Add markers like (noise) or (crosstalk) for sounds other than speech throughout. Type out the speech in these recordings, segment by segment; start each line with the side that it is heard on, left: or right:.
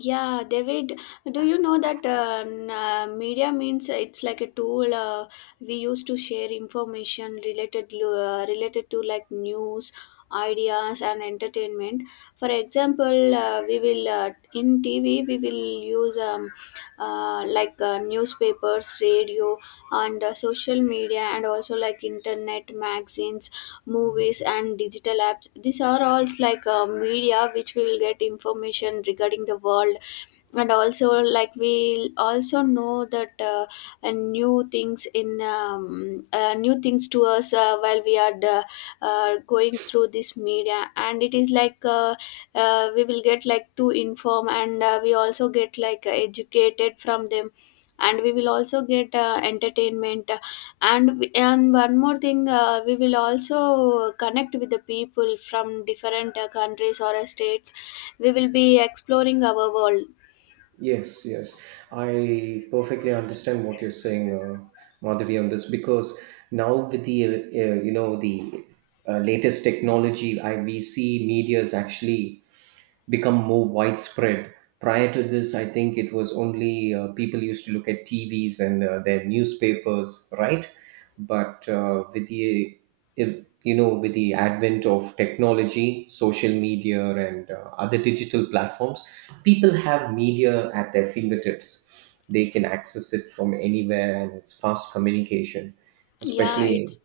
left: Yeah, David, do you know that media means it's like a tool we use to share information related to like news, ideas, and entertainment. For example, we will in TV we will use newspapers, radio, and social media, and also like internet, magazines, movies, and digital apps. These are all like media which we will get information regarding the world, and also like we'll also know that new things in new things to us while we are going through this media. And it is like we will get like to inform, and we also get like educated from them, and we will also get entertainment. And and one more thing, we will also connect with the people from different countries or states. We will be exploring our world.
right: Yes, yes. I perfectly understand what you're saying, Madhavi, on this because now with the you know the latest technology, I we see media is actually become more widespread. Prior to this, I think it was only people used to look at TVs and their newspapers, right? But with the if, you know with the advent of technology, social media, and other digital platforms, people have media at their fingertips. They can access it from anywhere, and it's fast communication,
left: Yeah,
right: especially
left: it's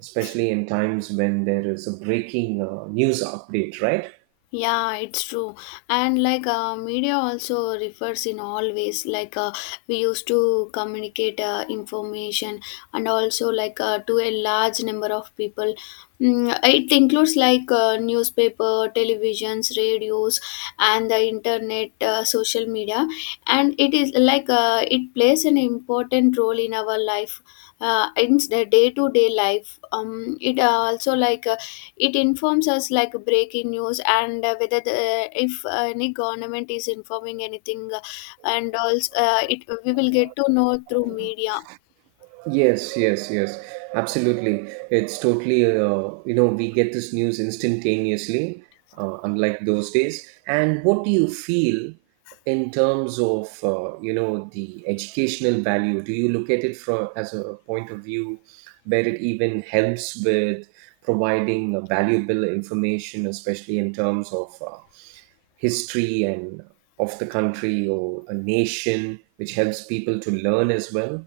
right: especially in times when there is a breaking news update, right?
left: yeah, it's true. And like media also refers in all ways. Like we used to communicate information, and also like to a large number of people. It includes like newspaper, televisions, radios, and the internet, social media. And it is like it plays an important role in our life, in the day to day life. It also like. It informs us like breaking news, and whether the, if any government is informing anything, and also it we will get to know through media.
right: Yes, yes, yes, absolutely. It's totally, we get this news instantaneously, unlike those days. And what do you feel in terms of, the educational value? Do you look at it from as a point of view where it even helps with providing valuable information, especially in terms of history and of the country or a nation, which helps people to learn as well?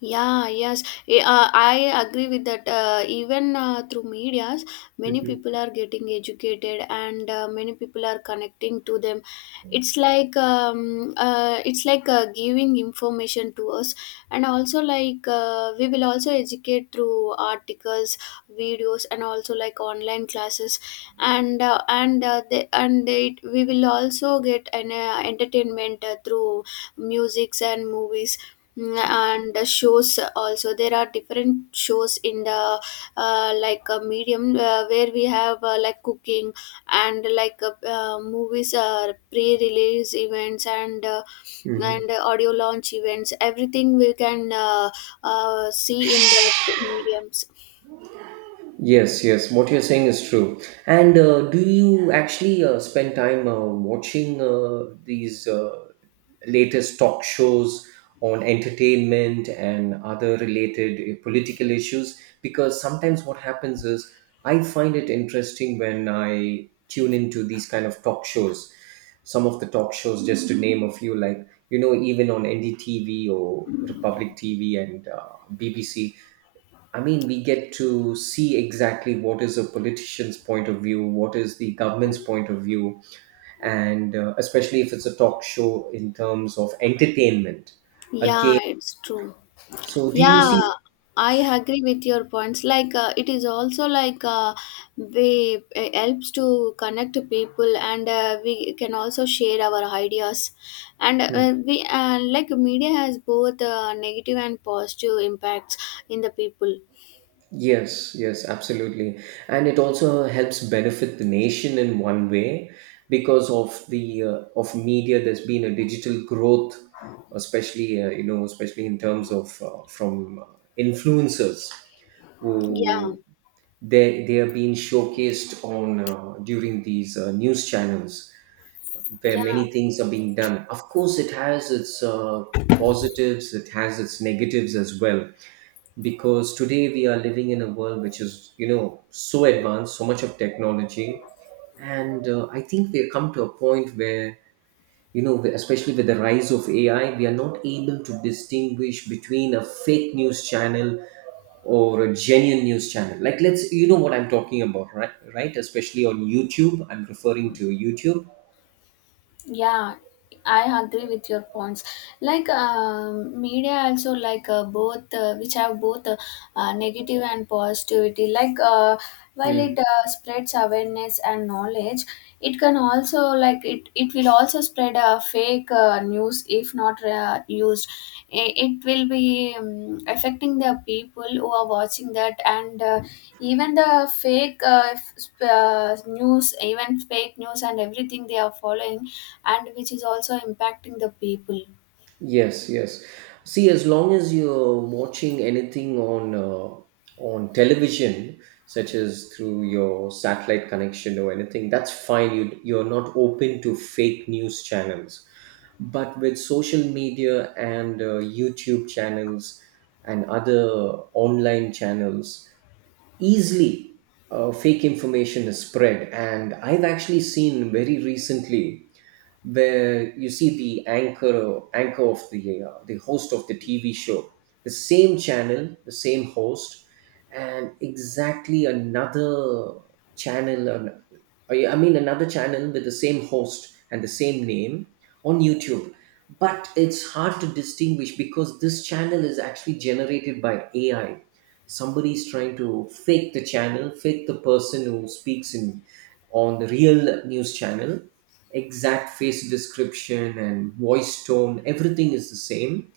left: Yeah, yes. I agree with that. Even through medias, many people are getting educated, and many people are connecting to them. It's like giving information to us, and also like we will also educate through articles, videos, and also like online classes, and we will also get an entertainment through musics and movies. Mm. And the shows also, there are different shows in the like a medium, where we have like cooking, and like movies pre-release events, and
right: Hmm.
left: audio launch events, everything we can see in the mediums.
right: Yes, yes, what you're saying is true. And do you actually spend time watching these latest talk shows on entertainment and other related political issues? Because sometimes what happens is I find it interesting when I tune into these kind of talk shows. Some of the talk shows, just to name a few, like, even on NDTV or Republic TV and BBC, I mean, we get to see exactly what is a politician's point of view, what is the government's point of view, and especially if it's a talk show in terms of entertainment.
left: Yeah,
right: Again,
left: it's true.
right: so do you
left: Yeah,
right: see?
left: I agree with your points. Like it is also like we it helps to connect people, and we can also share our ideas. And we like media has both negative and positive impacts in the people.
right: Yes, yes, absolutely. And it also helps benefit the nation in one way because of the of media there's been a digital growth especially you know especially in terms of, from influencers
left: Yeah,
right: who they are being showcased on during these news channels where
left: yeah.
right: many things are being done. Of course, it has its positives, it has its negatives as well, because today we are living in a world which is so advanced, so much of technology, and I think we have come to a point where especially with the rise of AI we are not able to distinguish between a fake news channel or a genuine news channel, like let's you know what I'm talking about, right? Especially on YouTube, I'm referring to YouTube.
left: Yeah, I agree with your points. Like media also like both which have both negative and positivity. Like while
right: Hmm.
left: it spreads awareness and knowledge, it can also like it will also spread a fake news if not used. It will be affecting the people who are watching that, and even the fake news, even fake news and everything they are following, and which is also impacting the people.
right: Yes, yes. See, as long as you're watching anything on television, such as through your satellite connection or anything, that's fine. You're not open to fake news channels. But with social media and YouTube channels and other online channels, easily fake information is spread. And I've actually seen very recently where you see the anchor anchor of the host of the TV show, the same channel, the same host, and exactly another channel, an, I mean another channel with the same host and the same name on YouTube. But it's hard to distinguish because this channel is actually generated by AI. Somebody is trying to fake the channel, fake the person who speaks in on the real news channel. Exact face description and voice tone, everything is the same,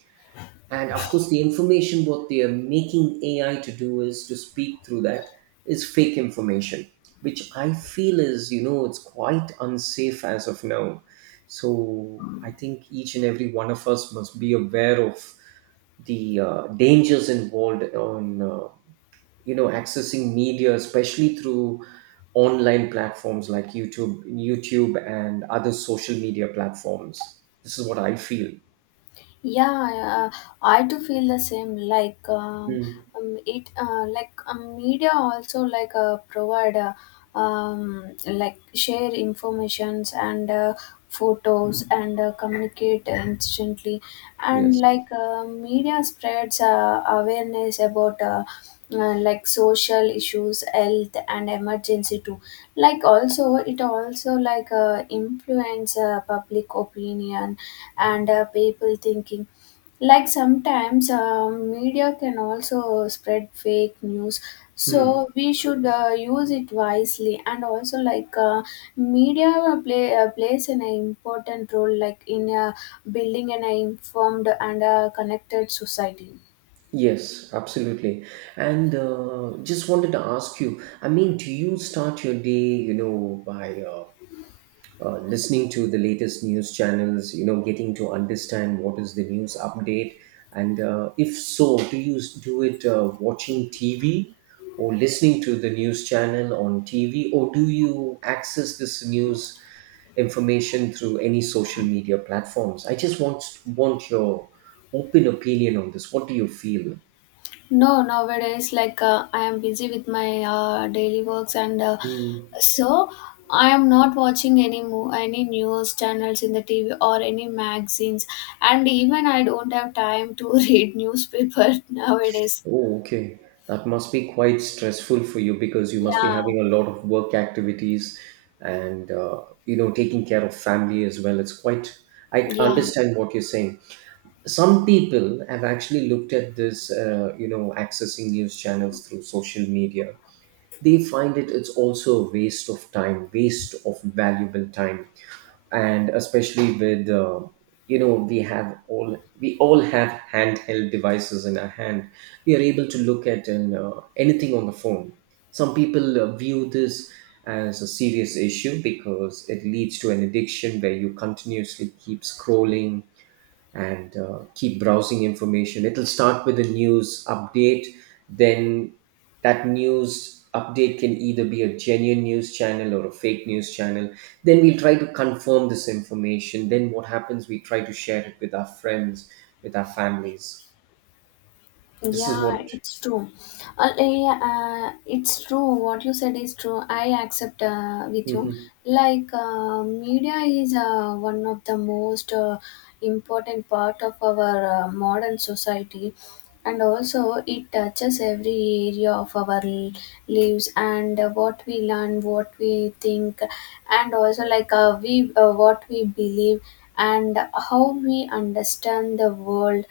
right: and of course the information what they are making AI to do is to speak through that is fake information, which I feel is you know it's quite unsafe as of now. So I think each and every one of us must be aware of the dangers involved on accessing media, especially through online platforms like YouTube and other social media platforms. This is what I feel.
left: Yeah, I do feel the same. Like
right: Hmm.
left: media also like provide like share informations and photos and communicate instantly, and
right: Yes.
left: like media spreads awareness about like social issues, health and emergency too, like also it also like influence public opinion and people thinking. Like sometimes media can also spread fake news,
right: Hmm.
left: so we should use it wisely. And also like media plays an important role like in building an informed and connected society.
right: Yes, absolutely. And just wanted to ask you, I mean, do you start your day, by listening to the latest news channels, getting to understand what is the news update? And if so, do you do it watching TV or listening to the news channel on TV, or do you access this news information through any social media platforms? I just want your open opinion on this. What do you feel?
left: No, nowadays, like I am busy with my daily works, and so I am not watching any news channels in the TV or any magazines, and even I don't have time to (laughs) read newspaper nowadays.
right: Oh, okay. That must be quite stressful for you because you must be
left: Yeah,
right: having a lot of work activities and taking care of family as well. It's quite. I
left: yeah.
right: understand what you're saying. Some people have actually looked at this, accessing news channels through social media. They find it's also a waste of time, waste of valuable time, and especially with we all have handheld devices in our hand. We are able to look at and anything on the phone. Some people view this as a serious issue because it leads to an addiction where you continuously keep scrolling and keep browsing information. It'll start with a news update, then that news update can either be a genuine news channel or a fake news channel. Then we try to confirm this information. Then what happens? We try to share it with our friends, with our families. This is what.
left: Yeah, it's true. Yeah, it's true. What you said is true. I accept with you.
right: Mhm.
left: Like media is one of the most important part of our modern society, and also it touches every area of lives, and what we learn, what we think, and also like we what we believe, and how we understand the world.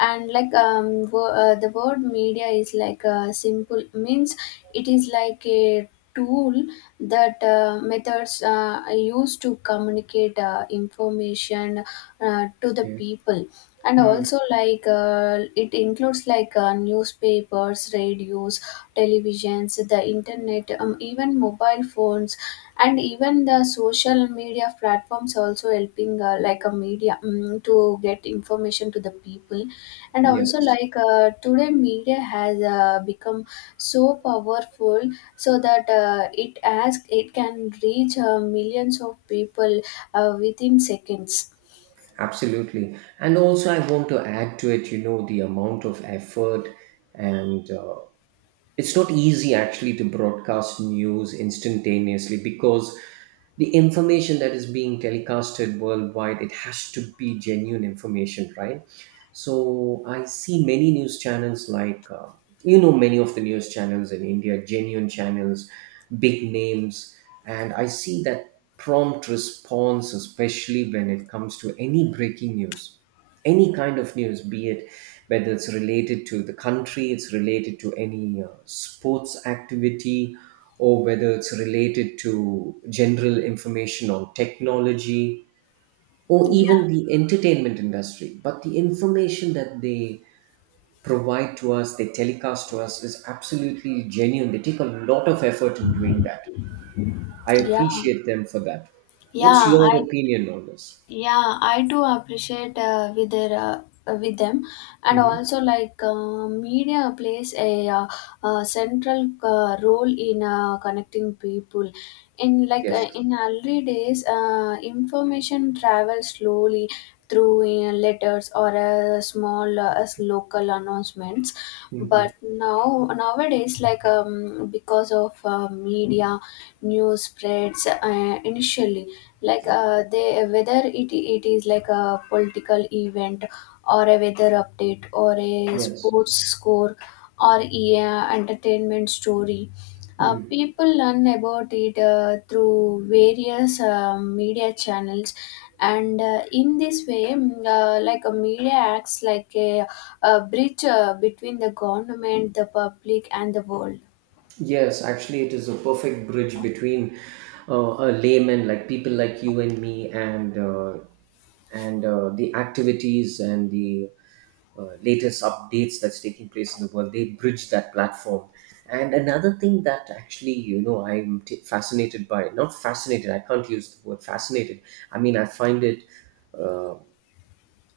left: And like the word media is like a simple means, it is like a tool that methods are used to communicate information to the
right: Yeah.
left: people. And
right: Mm.
left: also like it includes like newspapers, radios, televisions, the internet, even mobile phones, and even the social media platforms also helping like a media, to get information to the people. And also
right: Yes.
left: like today media has become so powerful, so that it can reach millions of people within seconds.
right: Absolutely. And also, I want to add to it, the amount of effort, and it's not easy actually to broadcast news instantaneously, because the information that is being telecasted worldwide, it has to be genuine information, right? So I see many news channels like many of the news channels in India, genuine channels, big names, and I see that prompt response, especially when it comes to any breaking news, any kind of news, be it whether it's related to the country, it's related to any sports activity, or whether it's related to general information on technology, or
left: Yeah.
right: even the entertainment industry. But the information that they provide to us, they telecast to us, is absolutely genuine. They take a lot of effort in doing that. I
left: Yeah.
right: appreciate them for that. What's
left: yeah
right: your
left: i
right: opinion on this?
left: yeah, I do appreciate with them. And
right: Hmm.
left: also like media plays a central role in connecting people. in like uh,
right: Yes.
left: in early days, information travels slowly through letters, or a small as local announcements,
right: Hmm.
left: but nowadays, like because of media, news spreads initially, like they whether it is like a political event, or a weather update, or a
right: Yes.
left: sports score, or a entertainment story.
right: Hmm.
left: People learn about it through various media channels, and in this way, like a media acts like a bridge between the government, the public, and the world.
right: Yes, actually, it is a perfect bridge between a layman, like people like you and me, and the activities and the latest updates that's taking place in the world. They bridge that platform. And another thing that actually, I'm fascinated by, not fascinated, I can't use the word fascinated. I mean, I find it. uh,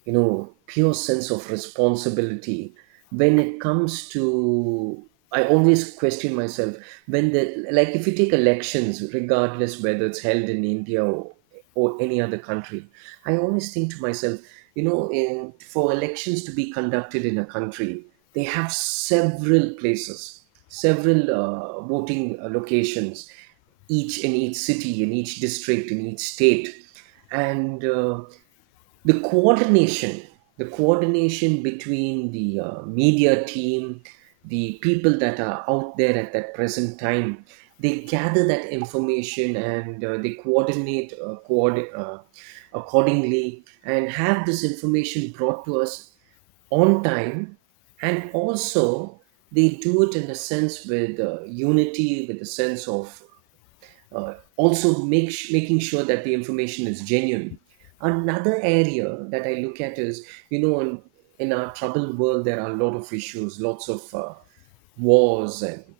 right: Pure sense of responsibility when it comes to, I always question myself when the, like if you take elections, regardless whether it's held in India, or any other country, I always think to myself, for elections to be conducted in a country, they have several places, several voting locations, each in each city, in each district, in each state. And the coordination the coordination between the media team, the people that are out there at that present time, they gather that information, and they coordinate accordingly and have this information brought to us on time. And also, they do it in a sense with unity, with a sense of also making sure that the information is genuine. Another area that I look at is in our troubled world there are a lot of issues, lots of wars and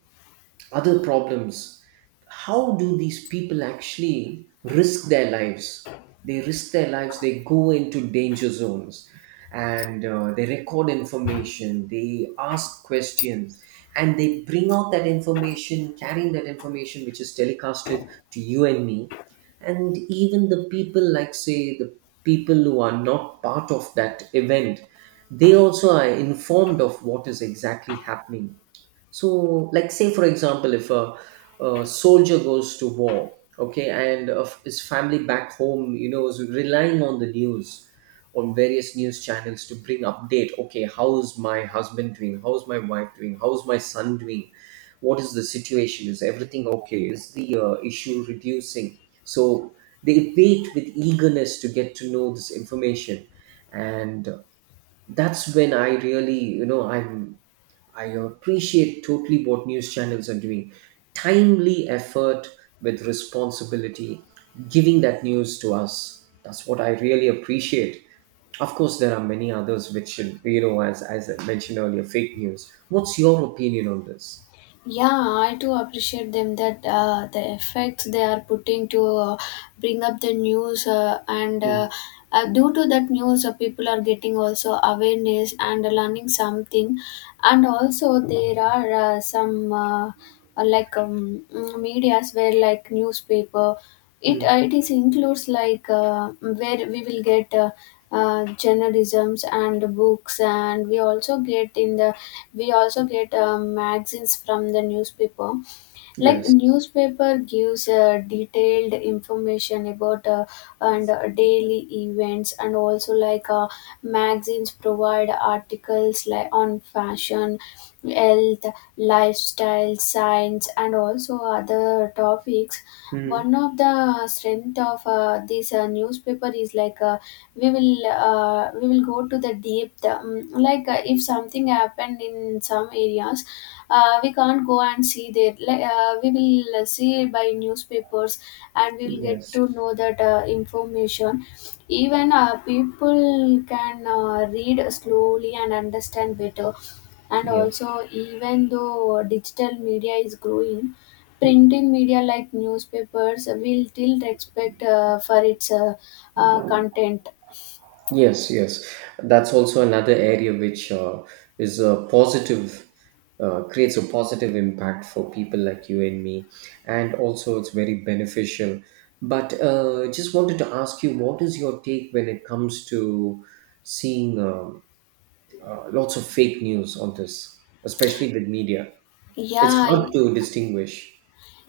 right: other problems. How do these people actually risk their lives? They risk their lives, they go into danger zones, and they record information, they ask questions, and they bring out that information, carrying that information which is telecasted to you and me. And even the people, like, say, the people who are not part of that event, they also are informed of what is exactly happening. So, like, say for example, if a soldier goes to war, okay, and of his family back home, is relying on the news, on various news channels to bring update. Okay, how's my husband doing? How's my wife doing? How's my son doing? What is the situation? Is everything okay? Is the issue reducing? So they wait with eagerness to get to know this information, and that's when I really, I appreciate totally what news channels are doing. Timely effort with responsibility, giving that news to us. That's what I really appreciate. Of course, there are many others which, should, as I mentioned earlier, fake news. What's your opinion on this?
left: Yeah, I too appreciate them, that the effects they are putting to bring up the news, and
right: Mm,
left: due to that news, people are getting also awareness and learning something. And also there are some medias where like newspaper. it uh,
right: mm,
left: it is includes like where we will get journalisms and books, and we also get magazines from the newspaper. Like
right: yes.
left: newspaper gives detailed information about, and daily events. And also like magazines provide articles like on fashion, health, lifestyle, science, and also other topics. One
right: Mm,
left: of the strength of this newspaper is like we will go to the depth. Um, like if something happened in some areas, we can't go and see there. Like, we will see by newspapers, and we will get
right: yes.
left: to know that information. Even people can read slowly and understand better. And
right: Yes.
left: also, even though digital media is growing,
right: Mm.
left: printing media like newspapers will still respect for its content.
right: Yes, yes. That's also another area which is a positive, creates a positive impact for people like you and me. And also, it's very beneficial. But just wanted to ask you, what is your take when it comes to seeing lots of fake news on this, especially with media? It's
left: Yeah.
right: hard to distinguish.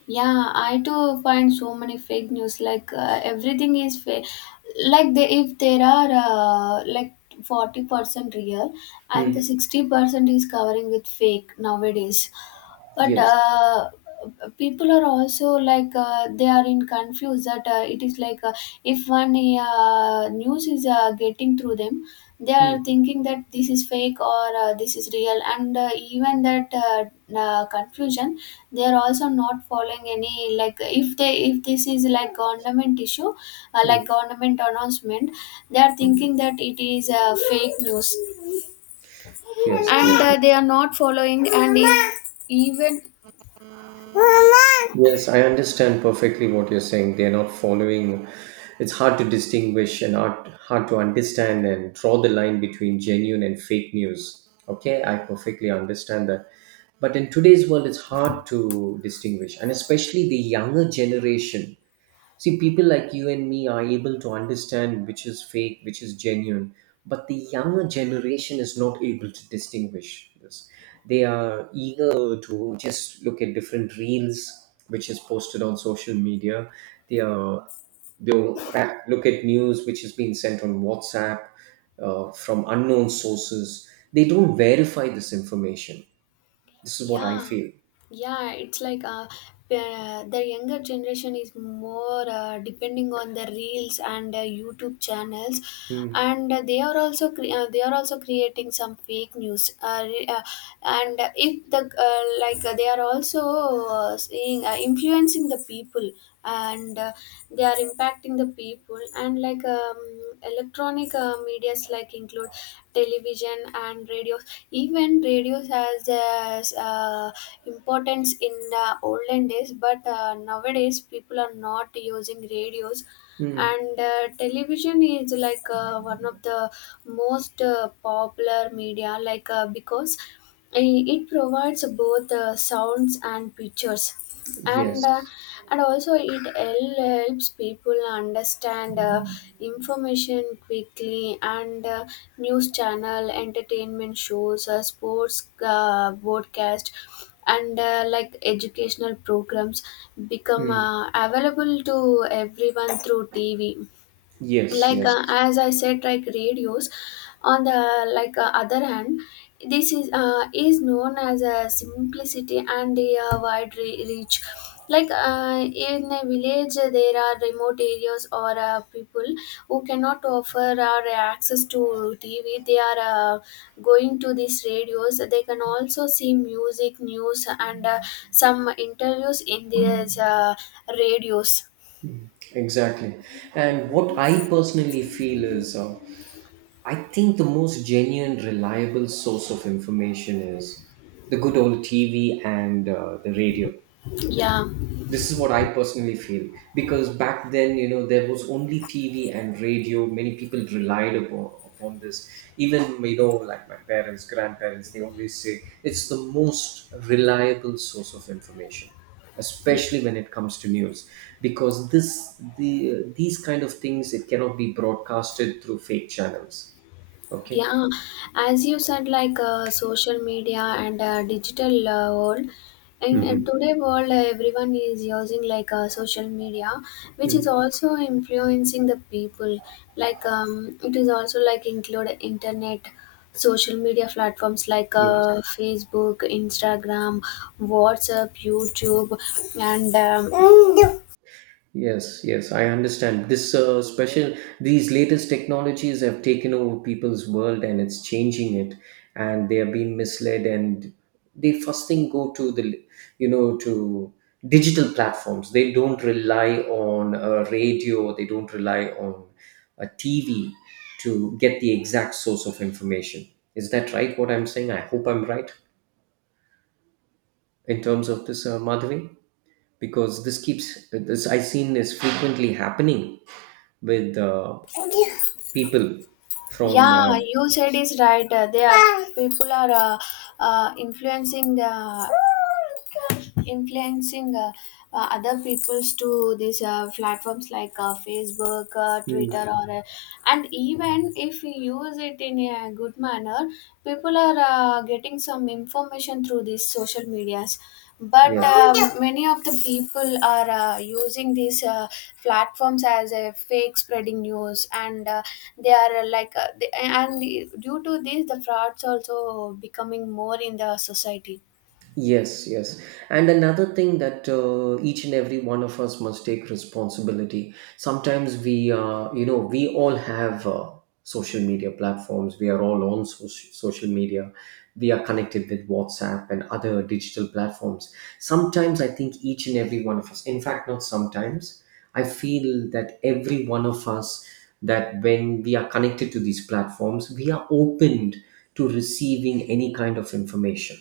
left: Yeah, I do find so many fake news. Like everything is fake. Like they, if there are like 40% real, and the
right: Hmm.
left: 60% is covering with fake nowadays, but
right: Yes.
left: people are also like they are in confused that it is like if one news is getting through them, they
right: Hmm.
left: are thinking that this is fake or this is real, and even that confusion, they are also not following any, like, if this is like government issue,
right: Hmm.
left: like government announcement, they are thinking that it is fake news,
right: Yes,
left: and
right: yes.
left: they are not following, even.
right: Yes, I understand perfectly what you're saying. They're not following. It's hard to distinguish and hard to understand and draw the line between genuine and fake news. Okay, I perfectly understand that. But in today's world, it's hard to distinguish, and especially the younger generation. See, people like you and me are able to understand which is fake, which is genuine, but the younger generation is not able to distinguish this. They are eager to just look at different reels which is posted on social media. They are they'll look at news which is being sent on WhatsApp from unknown sources. They don't verify this information. This is what I
left: Yeah,
right: feel.
left: yeah, it's like the younger generation is more depending on the reels and YouTube channels,
right: Hmm.
left: and they are also creating some fake news. Re- and If the like they are also seeing influencing the people, and they are impacting the people. And like electronic medias like include television and radios. Even radios has uh, importance in the olden days, but nowadays people are not using radios.
right: Hmm.
left: And television is like one of the most popular media, like because it provides both sounds and pictures, and uh,
right: Yes.
left: and also it helps people understand information quickly, and news channel entertainment shows, sports broadcast, and like educational programs become
right: Hmm.
left: available to everyone through TV.
right: Yes.
left: Like
right: Yes.
left: as I said, like radios, on the like other hand, this is known as a simplicity and a wide reach. Like in a village, there are remote areas or people who cannot offer or access to TV, they are uh, going to these radios, they can also see music news and some interviews in these radios.
right: Exactly. And what I personally feel is I think the most genuine, reliable source of information is the good old TV and the radio.
left: Yeah.
right: This is what I personally feel, because back then, you know, there was only TV and radio. Many people relied upon this. Even, you know, like my parents, grandparents, they always say it's the most reliable source of information, especially when it comes to news, because this the these kind of things, it cannot be broadcasted through fake channels. Okay.
left: Yeah, as you said, like social media and digital world. In
right: Hmm.
left: today world, everyone is using like social media, which is
right: Mm.
left: also influencing the people. Like it is also like include internet, social media platforms like
right: Yes.
left: Facebook, Instagram, WhatsApp, YouTube, and
right: Yes, yes, I understand. These latest technologies have taken over people's world and it's changing it, and they are being misled, and they first thing go to the, you know, to digital platforms. They don't rely on a radio, they don't rely on a TV to get the exact source of information. Is that right? What I'm saying? I hope I'm right in terms of this, Madhavi, because this keeps, this I've seen is frequently happening with
left: um,
right: people from
left: yeah, you said is right. They are people are uh, influencing the influencing other peoples to these platforms like Facebook, Twitter,
right: mm,
left: or and even if we use it in a good manner, people are getting some information through these social medias. But
right: yes.
left: many of the people are using these platforms as a fake spreading news, and they are due to this, the frauds also becoming more in the society.
right: Yes, yes. And another thing that each and every one of us must take responsibility. Sometimes we, you know, we all have social media platforms. We are all on social media. We are connected with WhatsApp and other digital platforms. Sometimes I think each and every one of us, in fact, not sometimes, I feel that every one of us, that when we are connected to these platforms, we are opened to receiving any kind of information,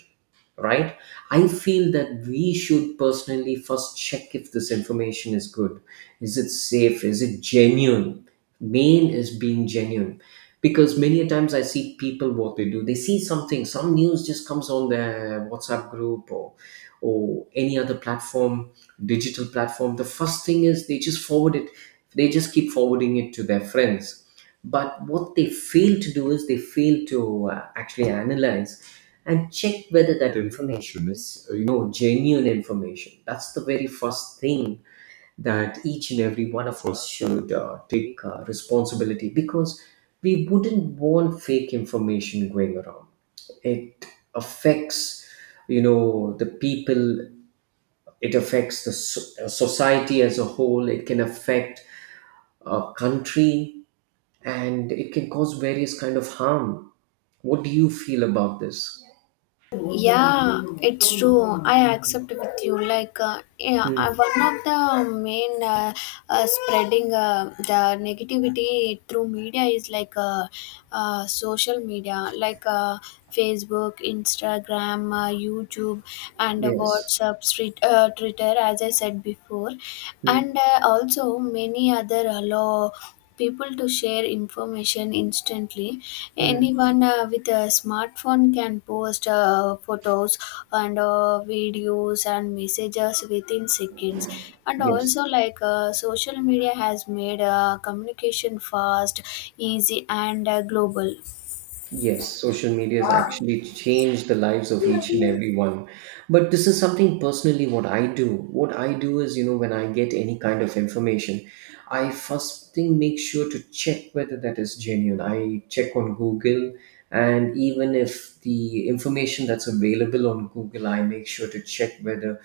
right: right? I feel that we should personally first check if this information is good. Is it safe? Is it genuine? Main is being genuine. Because many a times I see people what they do, they see something, some news just comes on their WhatsApp group or any other platform, digital platform. The first thing is they just forward it, they just keep forwarding it to their friends, but what they fail to do is they fail to actually analyze and check whether that information is, you know, genuine information. That's the very first thing that each and every one of us should take responsibility, because we wouldn't want fake information going around. It affects, you know, the people. It affects the society as a whole. It can affect a country, and it can cause various kind of harm. What do you feel about this?
left: Yeah, it's true. I accept with you.
right: Mm,
left: One of the main spreading the negativity through media is like social media, like Facebook, Instagram, YouTube, and
right: yes.
left: WhatsApp, street, Twitter, as I said before,
right: Mm,
left: and also many other hello people to share information instantly.
right: mm,
left: Anyone with a smartphone can post photos and videos and messages within seconds. And
right: yes.
left: also, like social media has made communication fast, easy, and global.
right: Yes, social media has actually changed the lives of each and every one. But this is something personally what I do. What I do is, you know, when I get any kind of information, I first thing make sure to check whether that is genuine. I check on Google, and even if the information that's available on Google, I make sure to check whether,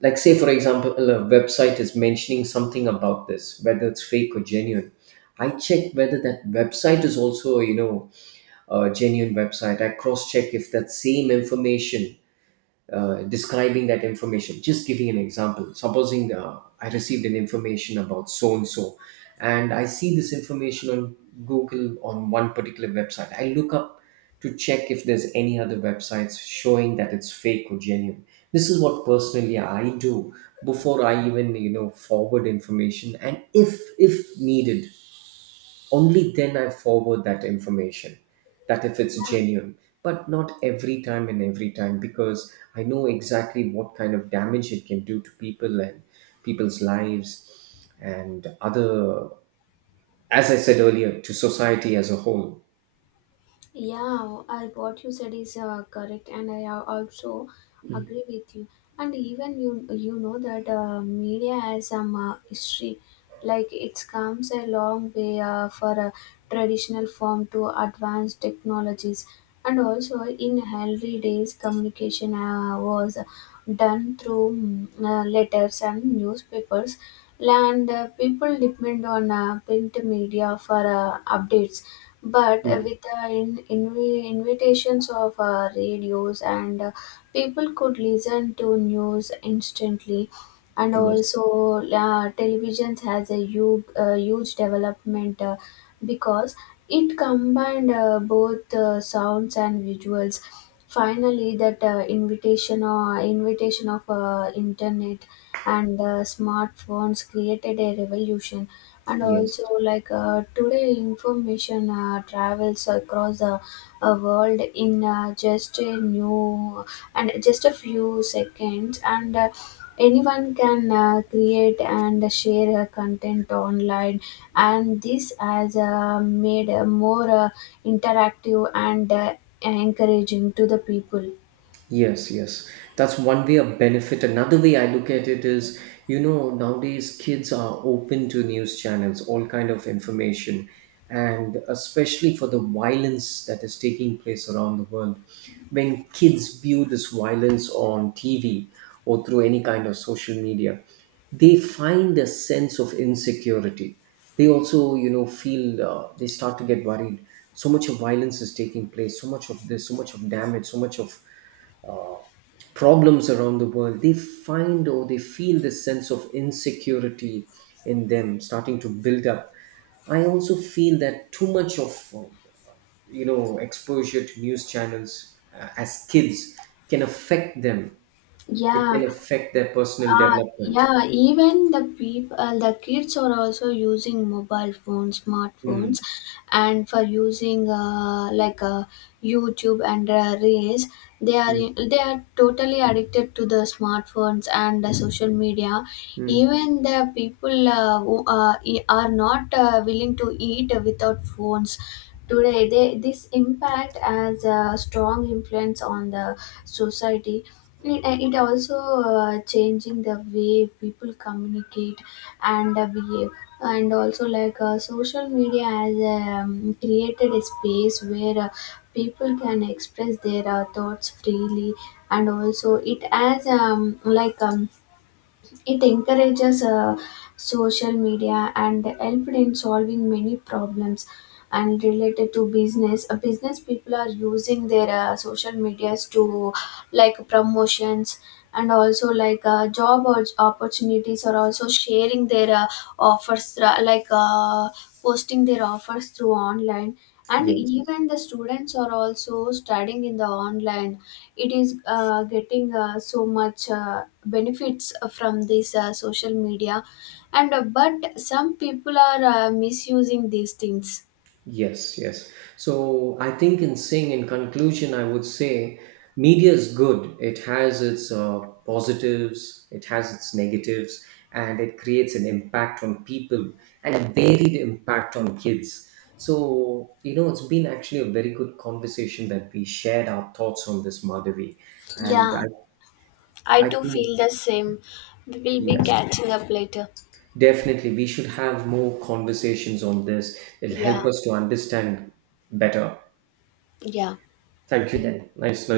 right: like, say for example, a website is mentioning something about this, whether it's fake or genuine. I check whether that website is also, you know, a genuine website. I cross check if that same information, describing that information, just giving an example. Supposing I received an information about so and so, and I see this information on Google on one particular website, I look up to check if there's any other websites showing that it's fake or genuine. This is what personally I do before I even, you know, forward information, and if needed, only then I forward that information, that if it's
left: Yeah.
right: genuine, but not every time and every time, because I know exactly what kind of damage it can do to people and people's lives and other, as I said earlier, to society as a whole.
left: Yeah, what you said is correct, and also agree with you. And even you, you know that media has some history, like it comes a long way for a traditional form to advanced technologies, and also in early days, communication was done through letters and newspapers, and people depend on print media for updates, but
right: Mm.
left: with the invitations of radios and people could listen to news instantly, and
right: Yes.
left: also televisions has a huge, huge development because it combined both sounds and visuals. Finally, that invitation or invitation of internet and smartphones created a revolution, and
right: Yes.
left: also like today information travels across the world in just a new and just a few seconds, and anyone can create and share content online, and this has made more interactive and encouraging to the people.
right: Yes, yes. That's one way of benefit. Another way I look at it is, you know, nowadays kids are open to news channels, all kind of information, and especially for the violence that is taking place around the world. When kids view this violence on TV or through any kind of social media, they find a sense of insecurity. They also, you know, feel, they start to get worried. So much of violence is taking place, so much of this, so much of damage, so much of uh, problems around the world, they find or they feel this sense of insecurity in them starting to build up. I also feel that too much of, you know, exposure to news channels as kids can affect them. It
left: Yeah.
right: can affect their personal development.
left: Yeah, even the people, the kids are also using mobile phones,
right: Mm,
left: smartphones, and for using YouTube and Reels,
right: mm,
left: they are totally addicted to the smartphones and the social media.
right: mm.
left: Even the people who are not willing to eat without phones. Today, this impact has a strong influence on the society. It also changing the way people communicate and behave, and also like social media has created a space where people can express their thoughts freely, and also it has it encourages social media and helped in solving many problems and related to business. Business people are using their social medias to like promotions, and also like job or opportunities are also sharing their offers posting their offers through online, and
right: Yes.
left: even the students are also studying in the online. It is getting so much benefits from this social media, and but some people are misusing these things.
right: Yes, yes. So I think in saying in conclusion, I would say media is good. It has its positives, it has its negatives, and it creates an impact on people and a varied impact on kids. So, you know, it's been actually a very good conversation that we shared our thoughts on this, Madhavi. And
left: Yeah, I
right: I
left: too
right: think,
left: feel the same. We will be
right: yes,
left: catching up later.
right: definitely we should have more conversations on this. It'll
left: Yeah.
right: help us to understand better.
left: Yeah.
right: Thank you, Dan. Nice, nice.